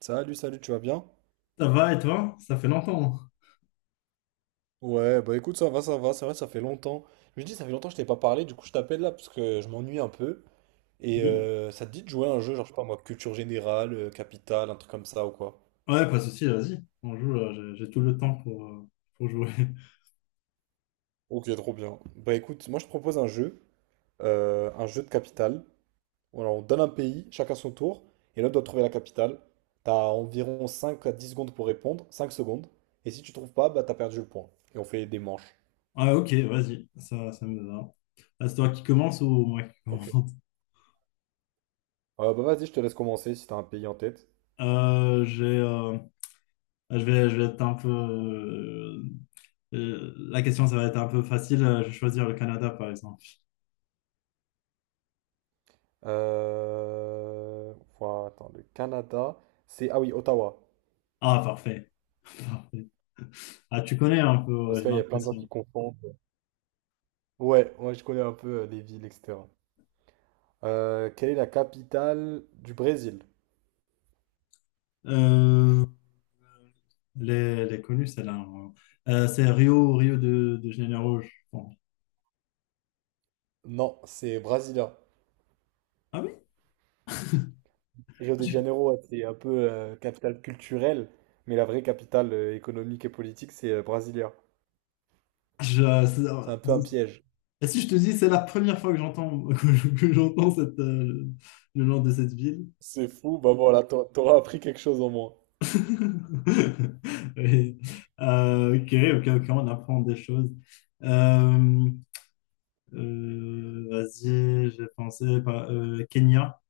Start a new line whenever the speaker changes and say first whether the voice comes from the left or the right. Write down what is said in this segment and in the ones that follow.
right: Salut, salut, tu vas bien?
left: Ça va et toi? Ça fait longtemps.
right: Ouais, bah écoute, ça va, c'est vrai, ça fait longtemps. Je me dis, ça fait longtemps que je t'ai pas parlé, du coup je t'appelle là parce que je m'ennuie un peu. Et
left: Oui,
right: ça te dit de jouer à un jeu, genre je sais pas moi, culture générale, capitale, un truc comme ça ou quoi?
left: ouais, pas de souci, vas-y. On joue, là, j'ai tout le temps pour jouer.
right: Ok, trop bien. Bah écoute, moi je propose un jeu de capitale. Voilà, on donne un pays, chacun son tour, et l'autre doit trouver la capitale. T'as environ 5 à 10 secondes pour répondre, 5 secondes. Et si tu trouves pas, bah t'as perdu le point. Et on fait des manches.
left: Ah, ok, vas-y, ça me va. Ah, c'est toi qui commence ou moi qui
right: Ok.
left: commence?
right: Bah vas-y, je te laisse commencer si t'as un pays en tête.
left: Euh, j'ai, euh, je vais être un peu. La question, ça va être un peu facile. Je vais choisir le Canada, par exemple.
right: Euh, voilà, attends, le Canada, c'est... Ah oui, Ottawa.
left: Ah, parfait. Parfait. Ah, tu connais un peu,
right: Parce
left: ouais, j'ai
right: qu'il y a plein de gens qui
left: l'impression.
right: confondent. Ouais, moi je connais un peu les villes, etc. Quelle est la capitale du Brésil?
left: Euh, les connus, celle-là. Hein. C'est Rio, Rio de Janeiro, je pense.
right: Non, c'est Brasilia.
left: Ah oui?
right: Rio de Janeiro, ouais, c'est un peu capitale culturelle, mais la vraie capitale économique et politique, c'est Brasilia.
left: Je-
right: C'est un peu un
left: c'est-
right: piège.
left: et si je te dis, c'est la première fois que j'entends que j'entends cette, le nom de cette ville.
right: C'est fou, bah voilà, t'auras appris quelque chose au moins.
left: Oui. Euh, ok, ok, on apprend des choses. Euh, vas-y, Kenya.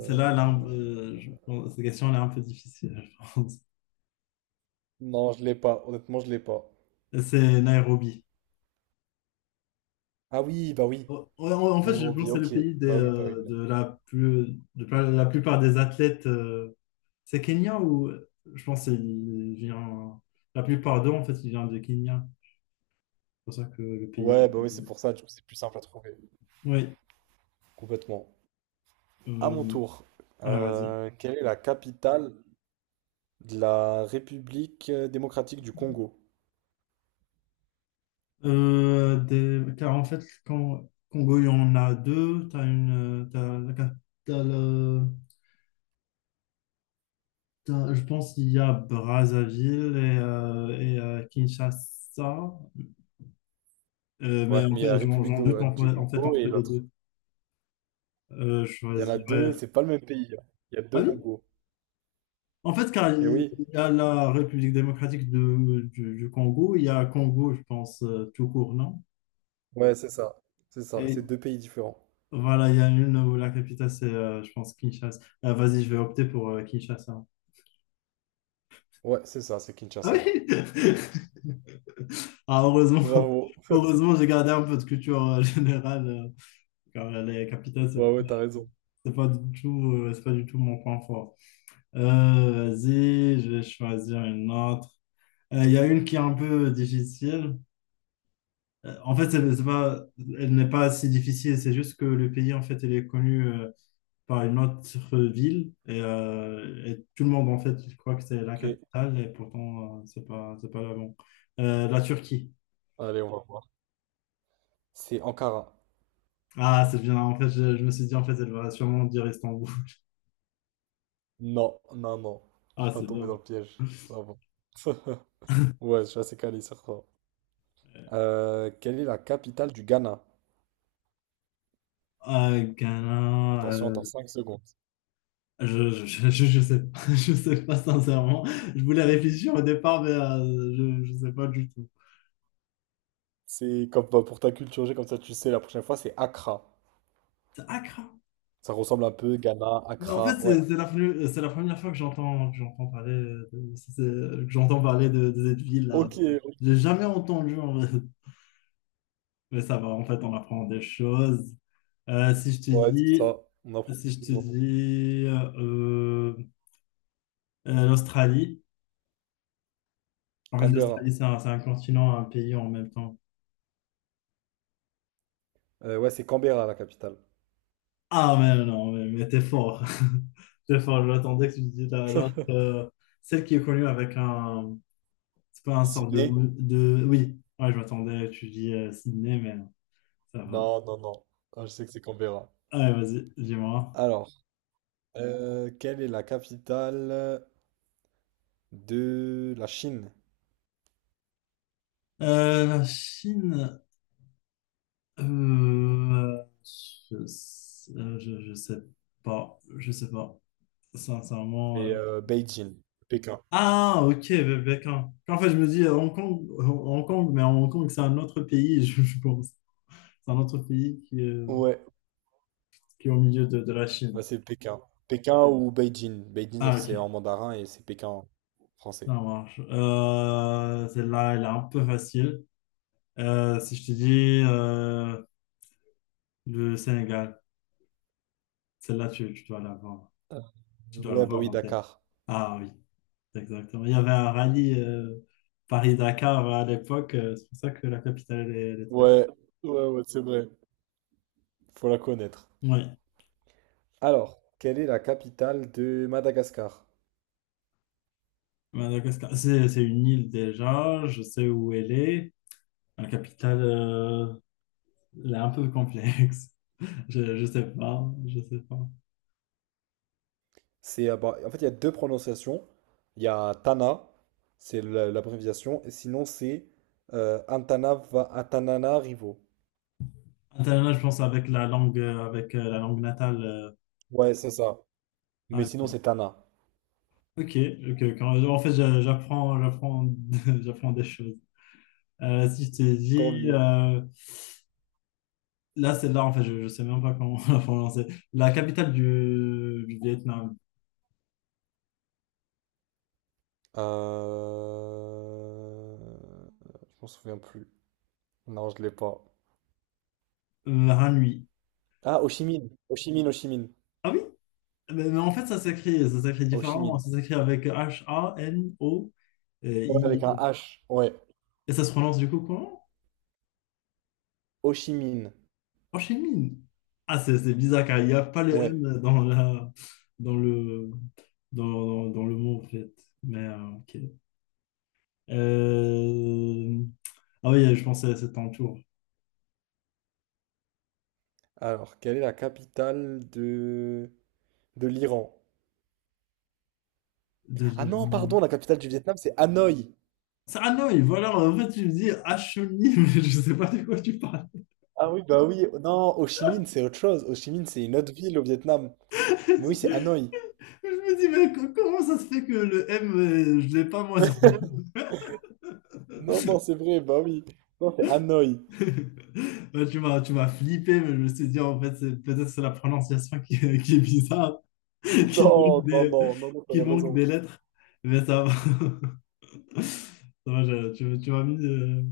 left: Celle-là, cette question elle est un peu difficile, je pense.
right: Non, je l'ai pas. Honnêtement, je l'ai pas.
left: C'est Nairobi.
right: Ah oui, bah oui.
left: En fait, je pense
right: Nairobi,
left: que c'est le
right: ok.
left: pays
right: Bah oui, bah oui. bah
left: de
right: oui.
left: la plus, de la plupart des athlètes. Euh, c'est Kenya ou je pense qu'il vient. La plupart d'eux, en fait, ils viennent de Kenya. C'est pour ça que le pays.
right: Ouais, bah oui, c'est pour ça, du coup, c'est plus simple à trouver.
left: Oui.
right: Complètement. À mon
left: Euh...
right: tour.
left: Ouais, vas-y.
right: Quelle est la capitale de la République démocratique du Congo?
left: Des- car en fait, quand Congo, il y en a deux. T'as une. T'as la cap- t'as le- t'as- je pense qu'il y a Brazzaville et Kinshasa. Mais
right: Ouais,
left: en
right: mais il y a
left: fait,
right: la
left: j'en
right: République
left: j'en doute en
right: du
left: en fait,
right: Congo
left: entre
right: et
left: les
right: l'autre.
left: deux. Je
right: Il y en a deux,
left: choisirais.
right: c'est pas le même pays, hein. Il y a
left: Ah
right: deux
left: oui?
right: Congos.
left: En fait, car
right: Et
left: il
right: oui,
left: y a la République démocratique du Congo, il y a Congo, je pense, tout court, non?
right: ouais, c'est ça. C'est ça,
left: Et
right: c'est deux pays différents.
left: voilà, il y a une où la capitale, c'est, je pense, Kinshasa. Ah, vas-y, je vais opter pour Kinshasa.
right: Ouais, c'est ça, c'est
left: Ah
right: Kinshasa.
left: oui? Ah,
right: Bravo.
left: heureusement, j'ai gardé un peu de culture générale, car les capitales,
right: Bravo, t'as raison.
left: c'est pas du tout, c'est pas du tout mon point fort. Vas-y, je vais choisir une autre. Il y a une qui est un peu difficile. En fait, elle n'est pas si difficile, c'est juste que le pays, en fait, elle est connue par une autre ville et et tout le monde, en fait, il croit que c'est la
right: Ok,
left: capitale et pourtant, c'est pas là bon. La Turquie.
right: allez, on va voir. C'est Ankara.
left: Ah, c'est bien, en fait, je me suis dit, en fait, elle va sûrement dire Istanbul.
right: Non, non, non. Je
left: Ah,
right: suis pas
left: c'est
right: tombé
left: bien.
right: dans le piège. Ça va. Ouais, je suis assez calé sur ça. Quelle est la capitale du Ghana?
left: Ghana,
right: Attention, t'as 5 secondes.
left: je sais pas, je sais pas sincèrement. Je voulais réfléchir au départ, mais je sais pas du tout.
right: C'est comme bah, pour ta culture G, comme ça tu sais, la prochaine fois, c'est Accra.
left: C'est Accra.
right: Ça ressemble un peu, Ghana,
left: Mais en fait,
right: Accra, ouais.
left: c'est la première fois que j'entends parler de, que j'entends parler de cette ville-là.
right: Ok, ok.
left: J'ai jamais entendu, en fait. Mais ça va, en fait, on apprend des choses. Euh, si je te
right: Ouais, c'est
left: dis,
right: ça. On apprend
left: si je te
right: toujours.
left: dis l'Australie, en fait,
right: Canberra.
left: l'Australie, c'est un continent, un pays en même temps.
right: Ouais, c'est Canberra la capitale.
left: Ah, mais non, mais t'es fort. T'es fort, j'attendais que tu me dises l'autre, celle qui est connue avec un, c'est pas un sort
right: Sydney?
left: de... Oui, ouais, je m'attendais, tu dis Sydney, mais ça va.
right: Non, non, non. Ah, je sais que c'est Canberra.
left: Allez, vas-y, dis-moi.
right: Alors, quelle est la capitale de la Chine?
left: La Chine, euh, je, sais- euh, je, je sais je sais pas, sincèrement. Euh.
right: C'est Beijing. Pékin.
left: Ah, ok, quand- en fait, je me dis Hong Kong, mais Hong Kong, c'est un autre pays, je pense. C'est un autre pays
right: Ouais.
left: qui est au milieu de la Chine.
right: Ouais, c'est Pékin. Pékin ou Beijing. Beijing, ça,
left: Ah,
right: c'est
left: ok,
right: en mandarin et c'est Pékin en
left: ça
right: français.
left: marche. Celle-là, elle est un peu facile. Si je te dis le Sénégal, celle-là, tu dois l'avoir, tu dois la
right: Ouais, bah
left: voir
right: oui,
left: en tête.
right: Dakar.
left: Ah oui, exactement. Il y avait un rallye Paris-Dakar à l'époque, c'est pour ça que la capitale, elle est très-
right: Ouais, ouais, ouais, c'est vrai. Faut la connaître.
left: oui,
right: Alors, quelle est la capitale de Madagascar?
left: Madagascar. C'est une île déjà, je sais où elle est. La capitale, elle est un peu complexe. Je sais pas, je sais pas.
right: C'est, bah, en fait, il y a deux prononciations. Il y a Tana, c'est l'abréviation, et sinon c'est Antananarivo.
left: Internet, je pense avec la langue natale. Euh,
right: Ouais, c'est ça. Mais
left: ah,
right: sinon
left: ok.
right: c'est Tana.
left: Ok, ok, quand, en fait, j'apprends des choses. Si je t'ai
right: Tant
left: dit,
right: mieux.
left: c'est là, en fait, je sais même pas comment la prononcer. La capitale du Vietnam,
right: Euh... Je m'en souviens plus. Non, je l'ai pas.
left: Hanoi.
right: Ah, Ho Chi Minh. Ho Chi Minh, Ho Chi Minh.
left: Ah oui? Mais en fait, ça s'écrit
right: Ho Chi
left: différemment.
right: Minh.
left: Ça s'écrit avec HANO,
right: Ouais, avec un
left: I.
right: H. Ouais.
left: Et ça se prononce du coup comment?
right: Ho Chi Minh.
left: Ho Chi Minh. Ah, c'est bizarre car il n'y a pas le
right: Ouais.
left: N dans la, dans le, dans, dans le mot, en fait. Mais, ok. Euh, ah oui, je pensais à cet entour
right: Alors, quelle est la capitale de l'Iran?
left: de
right: Ah non, pardon,
left: l'Irlande.
right: la capitale du Vietnam, c'est Hanoï.
left: Ah non, et voilà, en fait, tu me dis Achony, mais je sais pas de quoi tu parles.
right: Ah oui, bah oui. Non, Ho Chi Minh, c'est autre chose. Ho Chi Minh, c'est une autre ville au Vietnam. Mais oui, c'est Hanoï.
left: Je me dis, mais co- comment ça se fait que le M, je l'ai pas moi dans
right: Non, non, c'est vrai, bah oui. Non, c'est Hanoï.
left: ouais, tu m'as flippé, mais je me suis dit, en fait, c'est- peut-être c'est la prononciation est qui est bizarre,
right: Non,
left: qu'il manque
right: non,
left: des,
right: non, non, non,
left: qu'il
right: t'avais
left: manque
right: raison.
left: des lettres, mais ça va. Ça va, je- tu m'as mis,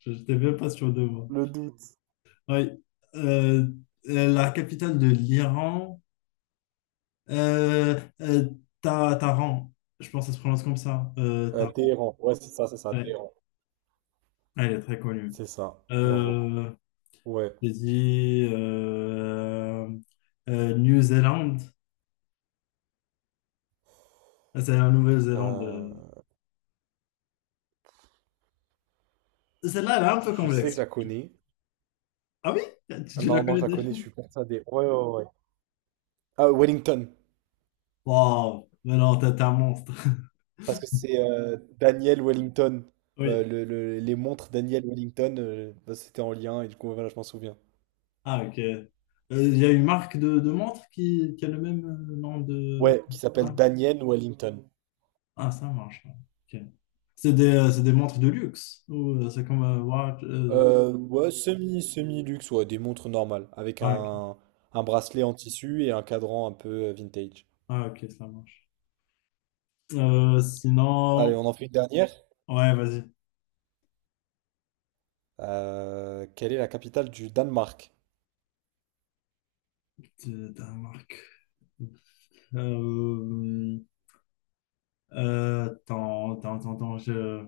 left: je n'étais même pas sûr de moi.
right: Le doute.
left: Oui. Euh, la capitale de l'Iran, euh, euh, Ta- Taran, je pense que ça se prononce comme ça. Taran.
right: Téhéran. Ouais, c'est ça,
left: Ouais.
right: Téhéran.
left: Elle est très connue.
right: C'est ça. Bravo.
left: Euh,
right: Ouais.
left: j'ai dit New Zealand, ah, c'est la Nouvelle-Zélande.
right: Euh,
left: Euh. Celle-là, elle est un peu
right: je sais que
left: complexe.
right: je la connais.
left: Ah oui? Tu la
right: Non, non,
left: connais
right: je la
left: déjà?
right: connais, je suis persuadé. Ouais, ouais, ouais. Ah, Wellington.
left: Wow, mais non, t'es un monstre.
right: Parce que c'est Daniel Wellington.
left: Oui.
right: Les montres Daniel Wellington, bah, c'était en lien et du coup, voilà, je m'en souviens.
left: Ah, ok. Il y a une marque de montre qui a le même nom de.
right: Ouais, qui s'appelle
left: Ah,
right: Daniel Wellington.
left: ah, ça marche. Ouais. Ok. C'est des montres de luxe ou c'est comme watch. Euh,
right: Ouais, semi-luxe, ouais, des montres normales. Avec
left: ah, ok.
right: un bracelet en tissu et un cadran un peu vintage.
left: Ah, ok, ça marche.
right: Allez,
left: Sinon,
right: on en fait une dernière.
left: ouais, vas-y.
right: Quelle est la capitale du Danemark?
left: De ta marque. Euh, attends, je,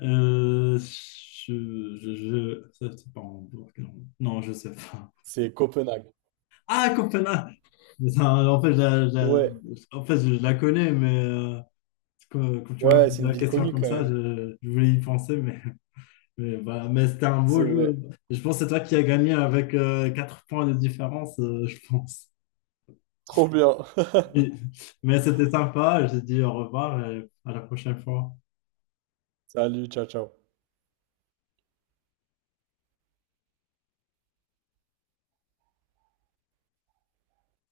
left: euh, je, je, je- ça, c'est pas en bloc, non, je sais pas.
right: C'est Copenhague.
left: Ah, Copenhague! Putain, en fait, je la-
right: Ouais,
left: en fait, je la connais, mais quand tu m'as
right: ouais,
left: posé
right: c'est une
left: la
right: ville
left: question
right: connue
left: comme
right: quand
left: ça,
right: même.
left: je voulais y penser, mais, bah, mais c'était un
right: C'est
left: beau jeu.
right: vrai.
left: Je pense que c'est toi qui as gagné avec 4 points de différence, je pense.
right: Trop bien.
left: Oui. Mais c'était sympa. J'ai dit au revoir et à la prochaine fois.
right: Salut, ciao, ciao.